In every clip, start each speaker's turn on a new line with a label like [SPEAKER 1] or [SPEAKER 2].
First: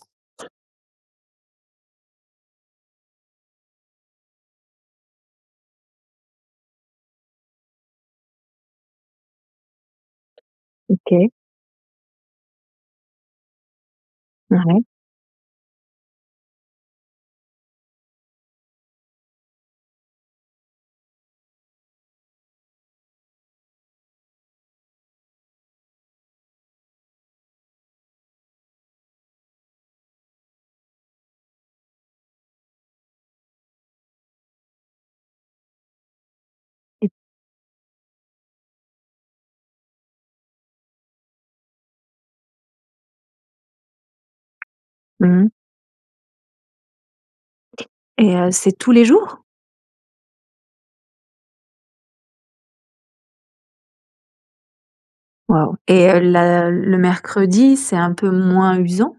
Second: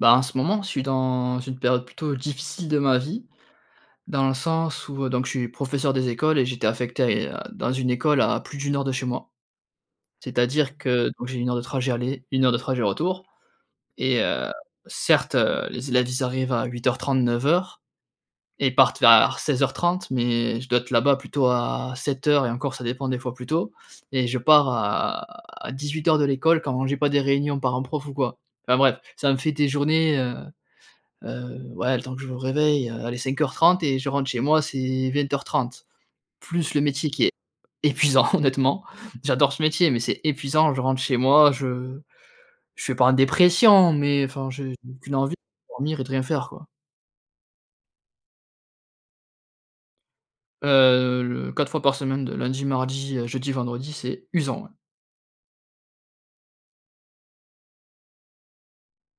[SPEAKER 1] Bah, en ce moment, je suis dans une période plutôt difficile de ma vie, dans le sens où, heu, donc je suis professeur des écoles et j'étais affecté à et heu, dans une école à plus de 1 heure de chez moi. C'est-à-dire que donc
[SPEAKER 2] OK.
[SPEAKER 1] j'ai 1 heure de trajet aller, 1 heure de trajet retour et heu,
[SPEAKER 2] Ah ouais.
[SPEAKER 1] certes, heu, les élèves, ils arrivent à 08:30-09:00 et partent vers 16:30 mais je dois être là-bas plutôt à 07:00 et encore ça dépend des fois plus tôt et je pars à à 18:00 de l'école quand j'ai pas des réunions parents prof ou quoi. Enfin bref, ça me fait des journées, heu heu, ouais, le temps que je me réveille, heu, allez 05:30 et je rentre chez moi, c'est 20:30. Plus le
[SPEAKER 2] Mmh.
[SPEAKER 1] métier qui est épuisant honnêtement, j'adore ce métier, mais c'est épuisant, je rentre chez moi, je je suis pas en dépression, mais, enfin j'ai qu'une envie
[SPEAKER 2] Mmh.
[SPEAKER 1] dormir et rien faire quoi.
[SPEAKER 2] Et heu, c'est tous les jours?
[SPEAKER 1] Heu, le 4 fois par semaine de lundi, mardi, heu, jeudi, vendredi, c'est usant ouais.
[SPEAKER 2] Waouh et heu, la le mercredi, c'est un peu moins usant?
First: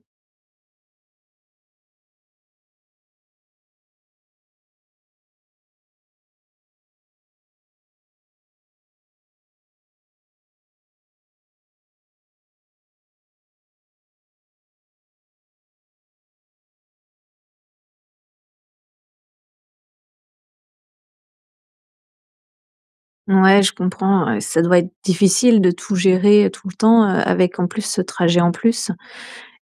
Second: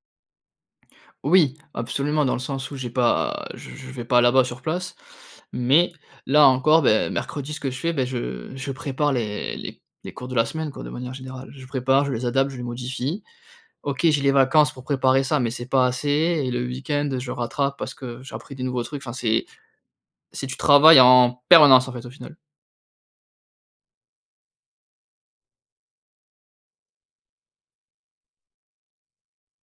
[SPEAKER 1] Oui, absolument dans le sens où j'ai pas je je vais pas là-bas sur place. Mais, là encore, ben, mercredi ce que je fais, beh je je prépare les les les cours de la semaine, quoi, de manière générale. Je prépare, je les adapte, je les modifie. OK, j'ai les vacances pour préparer ça, mais c'est pas assez et le week-end, je rattrape parce que j'ai appris des nouveaux trucs, enfin c'est c'est tu travailles en permanence, en fait, au final.
[SPEAKER 2] Ouais, je comprends ouais, ça doit être difficile de tout gérer tout le temps, heu, avec en plus ce trajet en plus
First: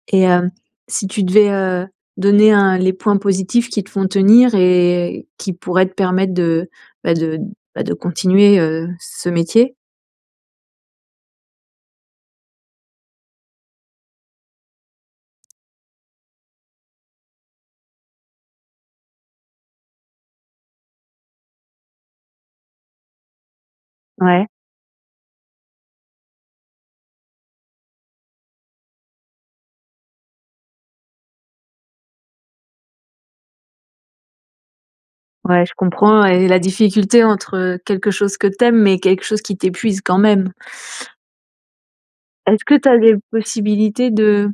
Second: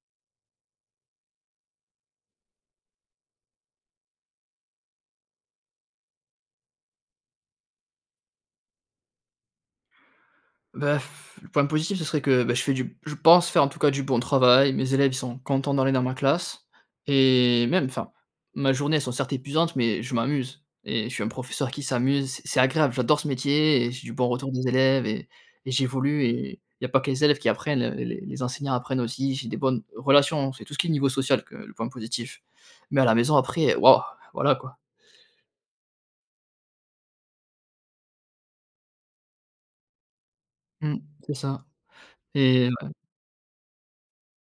[SPEAKER 2] et heu, si tu devais, heu, donner, heu, les points positifs qui te font tenir et qui pourraient te permettre de ben de ben de continuer, heu, ce métier?
[SPEAKER 1] Bah, pfff, le point positif, ce serait que, bah, je fais du je pense faire, en tout cas du bon travail. Mes élèves, ils sont contents d'aller dans ma classe et même enfin, ma journée, elles sont certes épuisantes, mais je m'amuse et je suis un professeur qui s'amuse, c'est c'est agréable. J'adore ce métier et j'ai du bon
[SPEAKER 2] Ouais.
[SPEAKER 1] retour des élèves et et j'évolue et il y a pas que les élèves qui apprennent, heu, les les enseignants apprennent aussi, j'ai des bonnes relations, c'est tout ce qui est le niveau social, heu, le point positif. Mais à la maison après, heu, waouh, voilà quoi.
[SPEAKER 2] Ouais, je comprends et la difficulté, entre quelque chose que tu aimes, mais quelque chose qui t'épuise quand même.
[SPEAKER 1] Mmh, c'est ça.
[SPEAKER 2] Est-ce
[SPEAKER 1] Et
[SPEAKER 2] que
[SPEAKER 1] ouais.
[SPEAKER 2] tu as des possibilités de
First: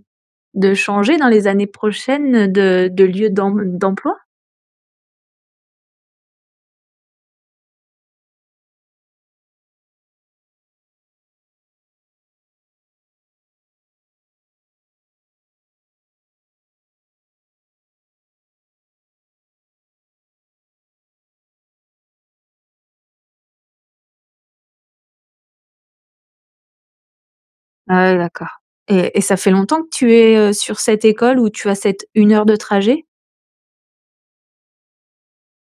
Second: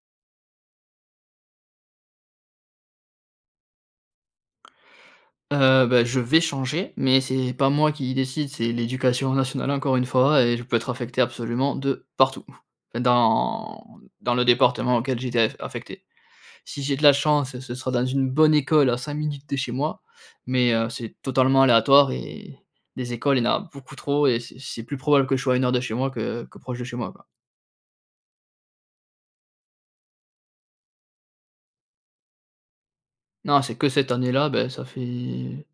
[SPEAKER 2] de changer dans les années prochaines, de de lieu d'emb d'emploi?
[SPEAKER 1] Heu, bah je vais changer, mais c'est pas moi qui décide, c'est l’Éducation Nationale, encore une fois, et je peux être affecté absolument de partout. Enfin, dans dans le département auquel j'ai été a affecté. Si j'ai de la chance, ce sera dans une bonne école à 5 minutes de chez moi, mais, heu, c'est totalement aléatoire et les écoles, il y en a beaucoup trop et c'est c'est plus probable que je sois à 1 heure de chez moi que que proche de chez moi, quoi.
[SPEAKER 2] Ah ouais d'accord. Et et ça fait longtemps que tu es, heu, sur cette école où tu as cette 1 heure de trajet?
[SPEAKER 1] Non, c'est que cette année-là, bah ça fait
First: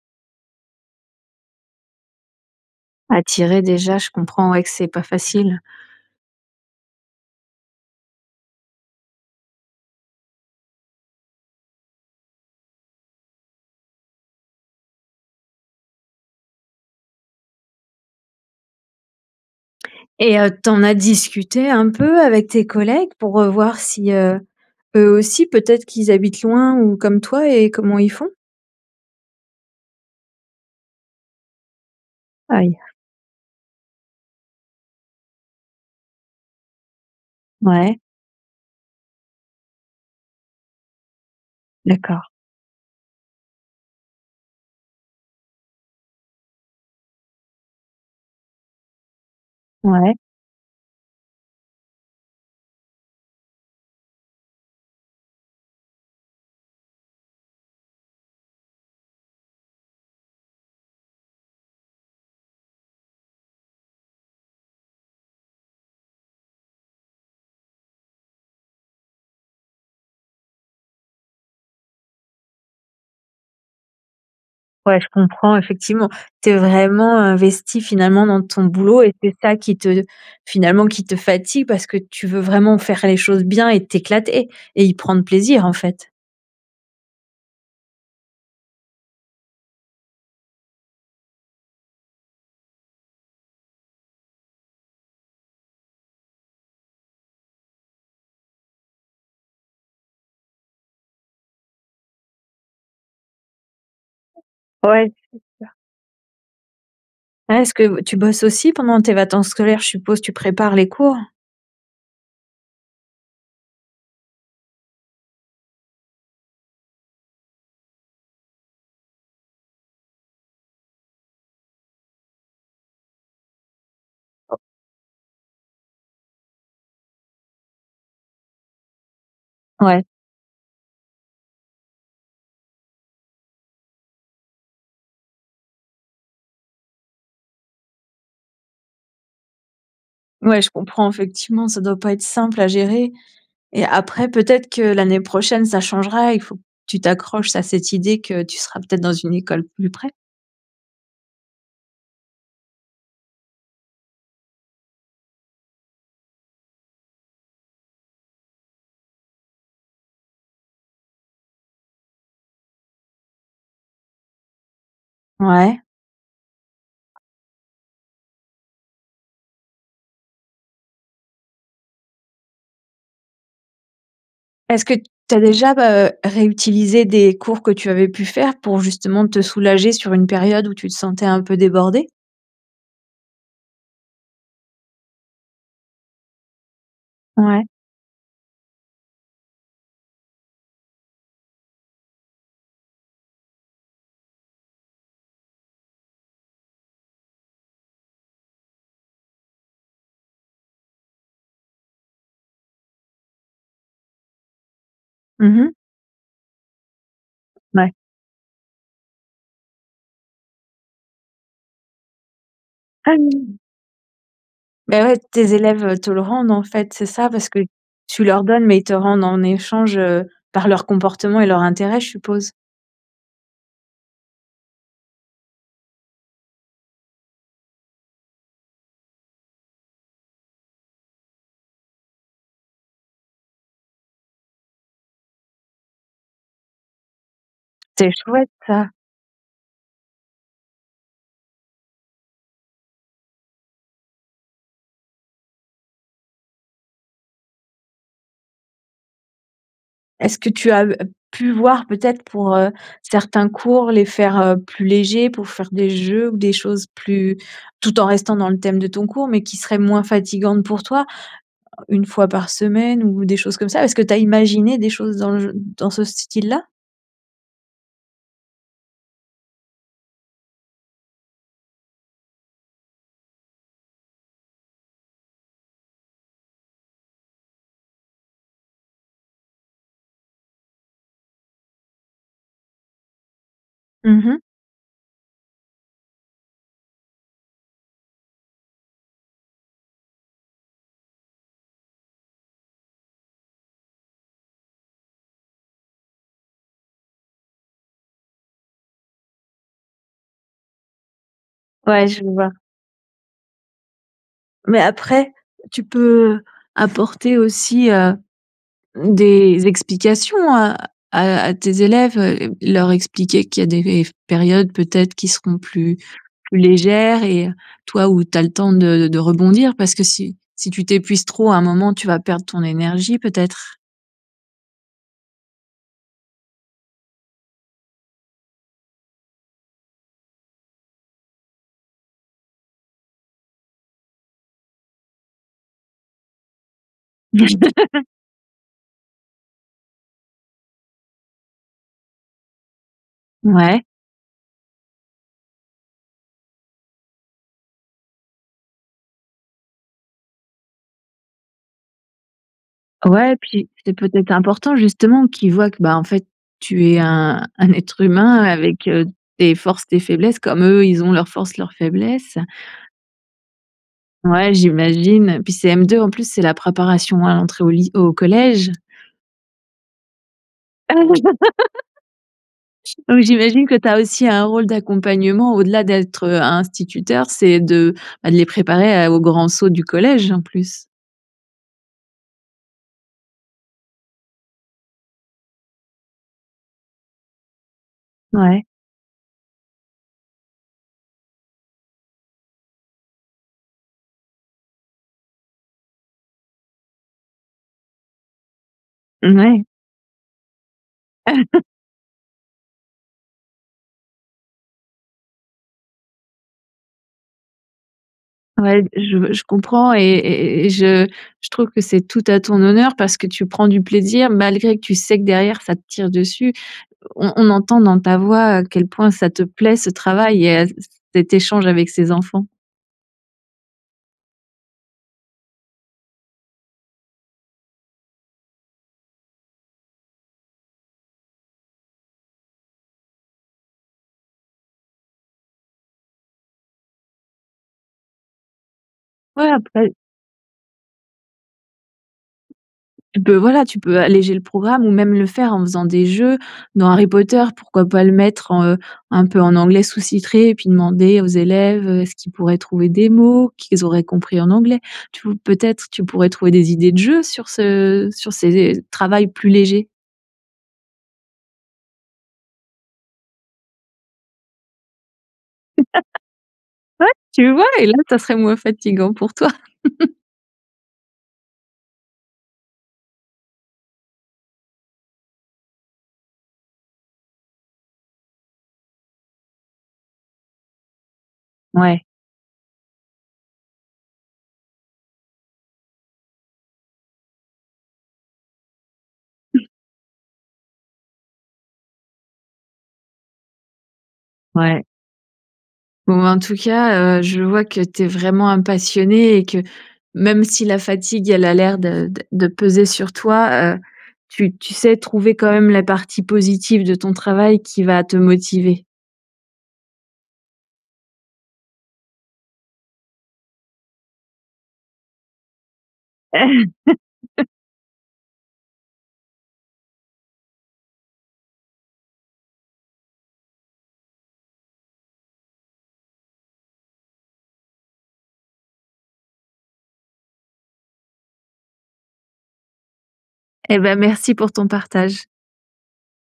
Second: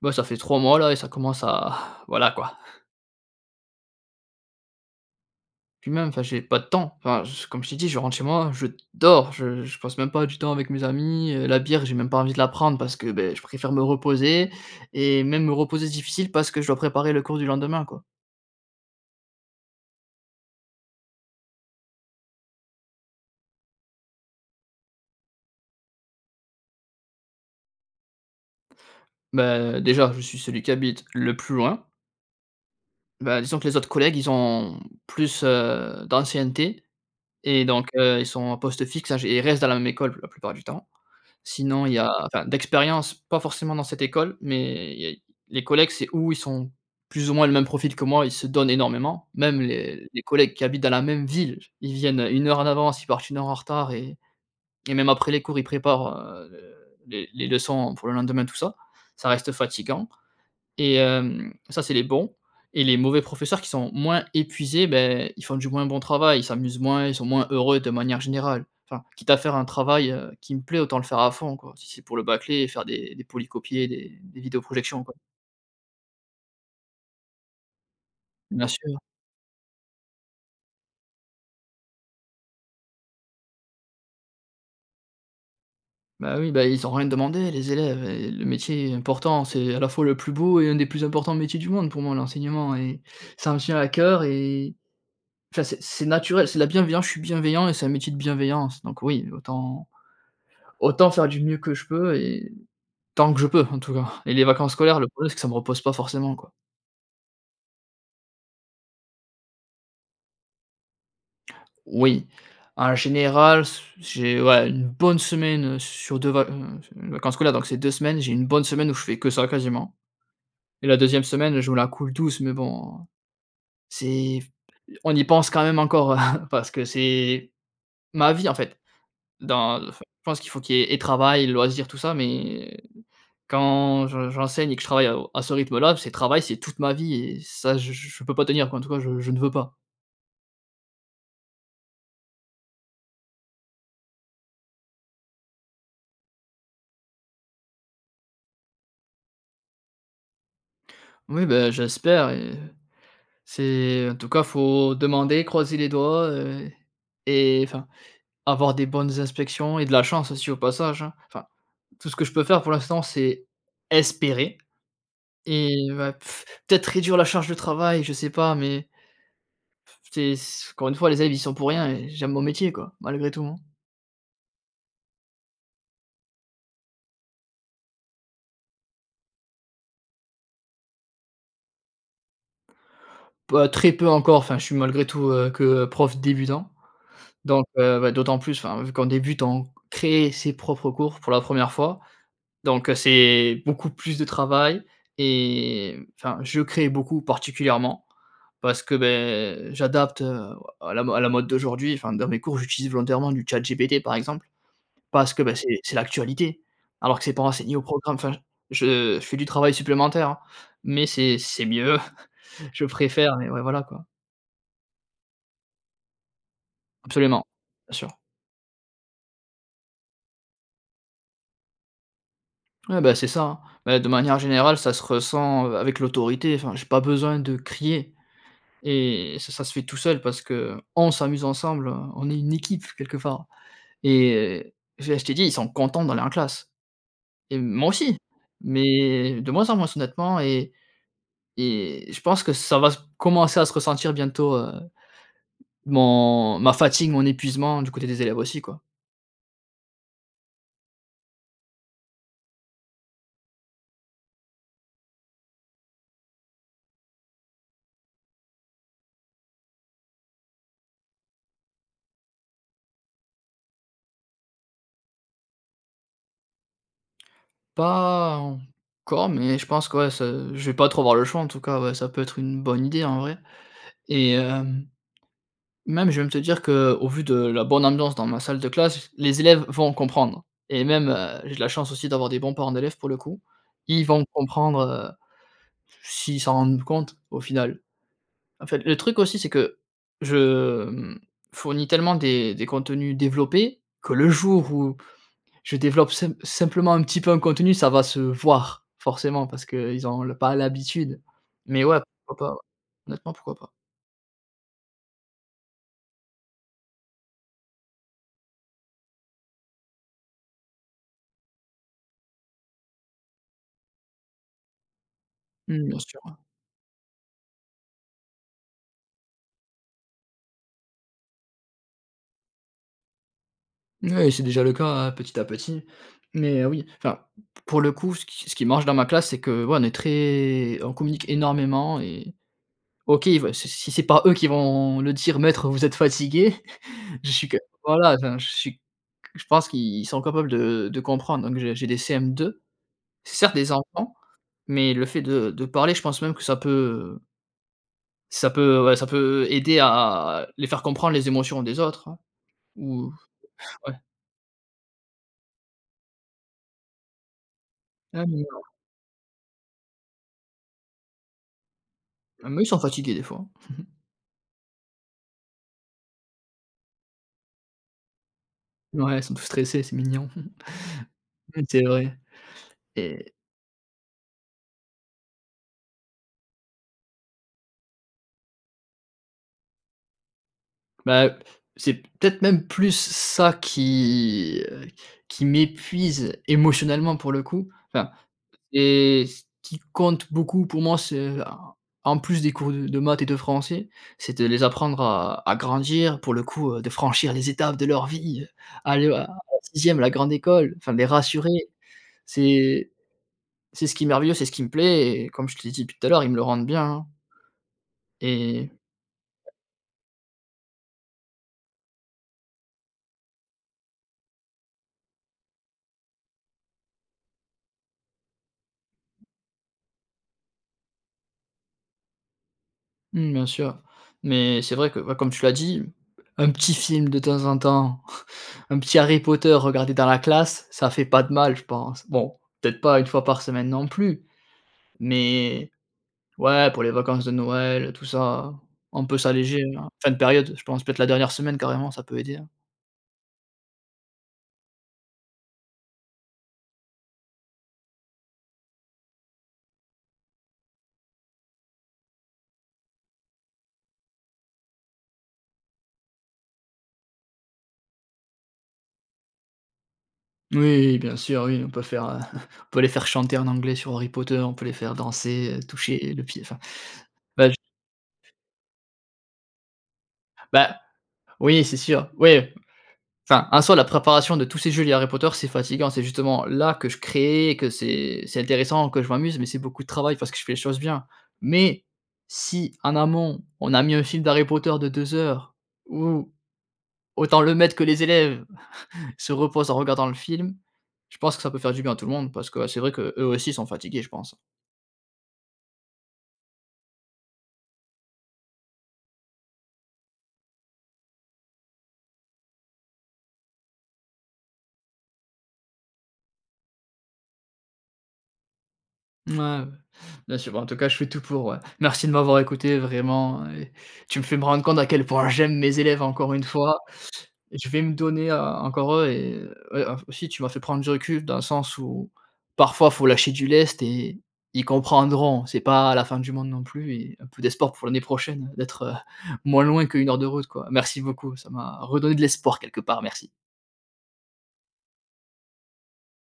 [SPEAKER 1] bah ça fait 3 mois, là, et ça commence à voilà, quoi.
[SPEAKER 2] À tirer déjà je comprends, ouais, que c'est pas facile.
[SPEAKER 1] Puis même, enfin, j'ai pas de temps, enfin je comme je t'ai dit, je rentre chez moi, je dors, je je passe même pas du temps avec mes amis, heu, la bière, j'ai même pas envie de la prendre parce que beh je préfère me reposer, et même me reposer, c'est difficile, parce que je dois préparer le cours du lendemain, quoi.
[SPEAKER 2] Et heu, tu en as discuté un peu avec tes collègues pour, heu, voir si, heu, eux aussi peut-être qu'ils habitent loin ou comme toi, et comment ils font?
[SPEAKER 1] Beh, déjà, je suis celui qui habite le plus loin.
[SPEAKER 2] Aïe!
[SPEAKER 1] Beh, disons que les autres collègues, ils ont plus, heu, d'ancienneté et donc,
[SPEAKER 2] Mouais.
[SPEAKER 1] heu, ils sont en poste fixe à j et ils restent dans la même école plu la plupart du temps. Sinon, il y a
[SPEAKER 2] D'accord.
[SPEAKER 1] enfin d'expérience, pas forcément dans cette école, mais il y a i les collègues, c'est ou ils sont plus ou moins le même profil que moi, ils se donnent énormément. Même les
[SPEAKER 2] Ouais.
[SPEAKER 1] les collègues qui habitent dans la même ville, j ils viennent, heu, 1 heure en avance, ils partent 1 heure en retard et et même après les cours, ils préparent, heu, de les les leçons pour le lendemain tout ça. Ça reste fatiguant et hem, ça, c'est les bons et les mauvais professeurs qui sont moins épuisés, beh, ils font du moins bon travail. Ils s'amusent moins, ils sont moins heureux de manière générale. Enfin, quitte à faire un travail, heu, qui me plaît, autant le faire à fond, quoi, si c'est pour le bâcler et faire des des polycopiés, des des
[SPEAKER 2] Ouais,
[SPEAKER 1] vidéo-projections,
[SPEAKER 2] je
[SPEAKER 1] quoi.
[SPEAKER 2] comprends effectivement. Tu es vraiment investi, finalement, dans ton
[SPEAKER 1] Bien sûr.
[SPEAKER 2] boulot et c'est ça qui te finalement qui te fatigue, parce que tu veux vraiment faire les choses bien et t'éclater et y prendre plaisir, en fait.
[SPEAKER 1] Bah, oui, bah, ils ont rien demandé, les élèves, heu et le métier est important, c'est à la fois le plus beau et un des plus importants métiers du monde pour moi, l'enseignement et ça me tient à cœur et enfin, c'est c'est naturel. C'est de la bienveillance, je suis bienveillant et c'est un métier de bienveillance, donc oui, autant autant faire du mieux que je peux et tant que je peux, en tout cas et les vacances scolaires,
[SPEAKER 2] Ouais,
[SPEAKER 1] le problème
[SPEAKER 2] c'est
[SPEAKER 1] c'est que ça me
[SPEAKER 2] ça.
[SPEAKER 1] repose pas forcément, quoi.
[SPEAKER 2] Pas. Est-ce que tu bosses aussi pendant tes vacances scolaires, je suppose tu prépares les cours?
[SPEAKER 1] Oui, en général, s j'ai, ouais, 1 bonne semaine sur 2 vac mmh mh, vacances scolaires, donc c'est 2 semaines, j'ai 1 bonne semaine où je fais que ça quasiment, et la 2e semaine je me la coule douce mais bon, heu, c'est f on y pense quand même encore parce que c'est ma vie, en fait, dans enfin,
[SPEAKER 2] Ouais.
[SPEAKER 1] je pense qu'il faut qu'il y ait et travail et loisirs, tout ça, mais quand je j'enseigne et que je travaille à au à ce rythme-là, c'est travail, c'est toute ma vie et ça je je je peux pas tenir, quoi, en tout cas, je je ne veux pas.
[SPEAKER 2] Ouais, je comprends effectivement, ça doit pas être simple à gérer et après peut-être que l'année prochaine, ça changera, il faut que tu t'accroches à cette idée que tu seras peut-être dans une école plus près?
[SPEAKER 1] Oui, ben j'espère et c'est en tout cas, faut demander, croiser les doigts, heu, et enfin, avoir des bonnes inspections et de la chance aussi au passage, hein. Enfin, tout ce que je peux faire pour l'instant, c'est espérer
[SPEAKER 2] Ouais.
[SPEAKER 1] et bah peut-être réduire la charge de travail, je sais pas, mais c'est s encore une fois les élèves y sont pour rien et j'aime mon métier quoi, malgré tout, hein.
[SPEAKER 2] Est-ce que t tu as déjà, heu, réutilisé des cours que tu avais pu faire pour justement te soulager sur une période où tu te sentais un peu débordé?
[SPEAKER 1] P heu, très peu encore, enfin, je suis malgré tout, heu, que prof débutant,
[SPEAKER 2] Ouais.
[SPEAKER 1] donc, heu, bah, d'autant plus, enfin, vu qu'on débute on crée ses propres cours pour la 1re fois, donc, heu, c'est beaucoup plus de travail et mmh, enfin, je crée beaucoup particulièrement parce que, beh, j'adapte, heu, o à la à la mode d'aujourd'hui, enfin, dans mes cours, j'utilise volontairement du chat GPT par exemple, parce que, bah,
[SPEAKER 2] Mmh mh.
[SPEAKER 1] c'est c'est l'actualité. Alors que c'est pas enseigné au
[SPEAKER 2] Ouais.
[SPEAKER 1] programme. Enfin, j je je fais du travail supplémentaire, hein, mais c'est c'est mieux. Je
[SPEAKER 2] Ah
[SPEAKER 1] préfère, mais
[SPEAKER 2] oui.
[SPEAKER 1] ouais, voilà quoi.
[SPEAKER 2] Ben ouais tes élèves, heu, te le rendent en fait, c'est ça
[SPEAKER 1] Absolument,
[SPEAKER 2] parce que
[SPEAKER 1] bien sûr.
[SPEAKER 2] tu leur donnes, mais ils te rendent en échange, heu, par leur comportement et leur intérêt, je suppose?
[SPEAKER 1] Ouais, bah, c'est ça, hein. Beh, de manière générale, ça se ressent, heu, avec l'autorité. Enfin, j'ai pas besoin de crier et ça ça se fait tout seul parce que on s'amuse ensemble, on est une équipe quelque part et déjà je t'ai dit, ils sont contents d'aller en classe et moi
[SPEAKER 2] C'est
[SPEAKER 1] aussi,
[SPEAKER 2] chouette ça.
[SPEAKER 1] mais de moins en moins honnêtement et et je pense que ça va s commencer à se ressentir bientôt, heu, mon ma fatigue, mon épuisement du côté des élèves aussi quoi.
[SPEAKER 2] Est-ce que tu as, heu, pu voir peut-être pour, heu, certains cours, les faire, heu, plus légers pour faire des jeux ou des choses plus tout en restant dans le thème de ton cours, mais qui serait moins fatigantes pour toi? 1 fois par semaine ou des choses comme ça. Est-ce que tu as imaginé des choses dans le gen dans ce style-là?
[SPEAKER 1] Pas encore mais je pense que, ouais, ça je vais pas trop avoir le choix en tout cas, ouais, ça peut être une bonne idée, en vrai et hem même, je vais même te dire qu'au vu de la bonne ambiance dans ma salle de classe, les élèves vont comprendre et même, heu, j'ai de la chance aussi d'avoir des bons parents d'élèves pour le coup. Ils vont
[SPEAKER 2] Mmh mh.
[SPEAKER 1] comprendre, heu, s'ils s'en rendent compte au final. En fait, le truc aussi c'est que, je, mmh, fournis tellement des des contenus développés que le jour où je développe simp simplement un petit peu un contenu, ça va se voir, forcément parce qu'ils ont l pas l'habitude. Mais ouais,
[SPEAKER 2] Ouais, je
[SPEAKER 1] pourquoi
[SPEAKER 2] vois.
[SPEAKER 1] pas, ouais, honnêtement, pourquoi pas?
[SPEAKER 2] Mais après, tu peux apporter aussi, heu, des explications à à à tes élèves, heu, leur expliquer qu'il y a des rev périodes peut-être qui seront
[SPEAKER 1] Mmh.
[SPEAKER 2] plus
[SPEAKER 1] Bien sûr, ouais.
[SPEAKER 2] plus légères et toi, où tu as le temps de de rebondir. Parce que si si tu t'épuises trop à un moment, tu vas perdre ton énergie peut-être?
[SPEAKER 1] Mouais, c'est déjà le cas, hein, petit à petit. Mais oui, enfin, mmh p pour le coup, ce qui ce qui marche dans ma classe, c'est que, ouais, on est très on communique énormément et OK, il veut si s si c'est pas eux qui vont le dire: «Maître, vous êtes fatigué» je suis q voilà, enfin je suis q je pense qu'ils sont capables de de comprendre. Donc j'ai j'ai des CM2, c'est certes des
[SPEAKER 2] Mouais.
[SPEAKER 1] enfants, mais le fait de de parler, je pense même que ça peut, heu ça peut ouais, ça peut aider à, heu, les faire comprendre les émotions des autres, hein. Ou
[SPEAKER 2] Ouais, et puis, c'est
[SPEAKER 1] ouais.
[SPEAKER 2] peut-être important, justement, qu'ils voient que, bah, en fait, tu es un un être humain
[SPEAKER 1] [unintelligible]
[SPEAKER 2] avec, heu, tes forces, tes faiblesses comme eux, ils ont leurs forces, leurs faiblesses.
[SPEAKER 1] Même eux ils sont fatigués, des fois.
[SPEAKER 2] Ouais, j'imagine. Puis CM2 en plus, c'est la préparation à l'entrée au ly au collège.
[SPEAKER 1] N ouais, ils sont tout stressés, c'est mignon. Mmh c'est vrai.
[SPEAKER 2] Oui,
[SPEAKER 1] Et
[SPEAKER 2] j'imagine que tu as aussi un rôle d'accompagnement au-delà d'être, heu, instituteur: c'est de, bah, les préparer à heu, au grand saut du collège, en plus.
[SPEAKER 1] Bah, heu, c'est p peut-être même plus ça qui, heu, qui m'épuise émotionnellement, pour le coup, enfin
[SPEAKER 2] Ouais.
[SPEAKER 1] et ce qui compte beaucoup pour moi, ce a en en plus des cours d de maths et de français, c'est de les apprendre à à grandir, pour le coup, heu, de franchir les étapes de leur vie, heu, aller, heu, en
[SPEAKER 2] Mmh, ouais.
[SPEAKER 1] 6e la grande école, enfin les rassurer, c'est c'est ce qui est merveilleux, c'est ce qui me plaît et comme je te l'ai dit depuis tout à l'heure, ils me le rendent bien, hein. Et
[SPEAKER 2] Ouais d je je comprends et et et et je je trouve que c'est tout à ton honneur parce que tu prends du plaisir, malgré que tu sais que derrière ça te tire dessus. On on entend dans ta voix à quel point ça te plaît, ce travail, et à c c cet échange avec ces enfants.
[SPEAKER 1] Mmh, bien sûr. Mais c'est vrai que, ouais, comme tu l'as dit, un petit film de temps en temps, un petit Harry Potter regardé dans la classe, ça fait pas de mal je pense. Bon, peut-être pas 1 fois par semaine non plus, mais ouais, pour les vacances de Noël et tout ça, on peut
[SPEAKER 2] Ouais,
[SPEAKER 1] s'alléger, hein,
[SPEAKER 2] après
[SPEAKER 1] fin de période, je pense peut-être la dernière semaine carrément, ça peut aider, hein.
[SPEAKER 2] Tu peux voilà, tu peux alléger le programme ou même le faire en faisant des jeux. Dans Harry Potter, pourquoi pas le mettre en, heu, un peu en anglais sous-titré? et puis demander aux élèves, heu, est-ce qu'ils pourraient trouver des mots, qu'ils auraient compris en anglais? Tou peut-être, tu pourrais trouver des idées de jeux sur ce sur ces travails plus légers.
[SPEAKER 1] Oui, bien sûr, oui, on peut faire, on peut les faire chanter en anglais sur Harry Potter, on peut les faire danser, heu,
[SPEAKER 2] Ouais,
[SPEAKER 1] toucher le pied, enfin, bah
[SPEAKER 2] tu
[SPEAKER 1] j
[SPEAKER 2] vois? Et là, ça serait moins fatigant pour toi.
[SPEAKER 1] Bah, oui, c'est sûr, oui. Enfin, en soi la préparation de tous ces jeux, les Harry Potter, c'est fatigant, c'est justement là, que je créais et que c'est c'est intéressant, que je m'amuse. Mais c'est beaucoup de travail parce que je fais les choses bien. Mais
[SPEAKER 2] Ouais.
[SPEAKER 1] si en amont, on a mis un film d'Harry Potter de 2 heures où, autant le maître que les élèves, se reposent en regardant le film, je pense que ça peut faire du bien à tout le monde parce que, ah, c'est vrai qu'eux aussi, ils sont fatigués, je pense.
[SPEAKER 2] Ouais. Bon en tout cas, heu, je vois que tu es vraiment un passionné et que, même si la fatigue, elle a l'air de de peser sur toi, heu, tu tu sais trouver quand même la partie positive de ton travail qui va te motiver.
[SPEAKER 1] Mouais, ouais, bien sûr, bah, en tout cas, je fais tout pour, ouais. Merci de m'avoir écouté vraiment et tu me fais me rendre compte à quel point j'aime mes élèves encore une fois. Je vais me donner encore eux et ouais, aussi tu m'as fait prendre du recul dans le sens où, parfois, il faut lâcher du lest et ils comprendront. C'est pas la fin du monde non plus et un peu d'espoir pour l'année prochaine d'être, heu, moins loin que 1 heure de route, quoi. Merci beaucoup, ça m'a redonné de l'espoir quelque part, merci.
[SPEAKER 2] Eh ben, merci pour ton partage.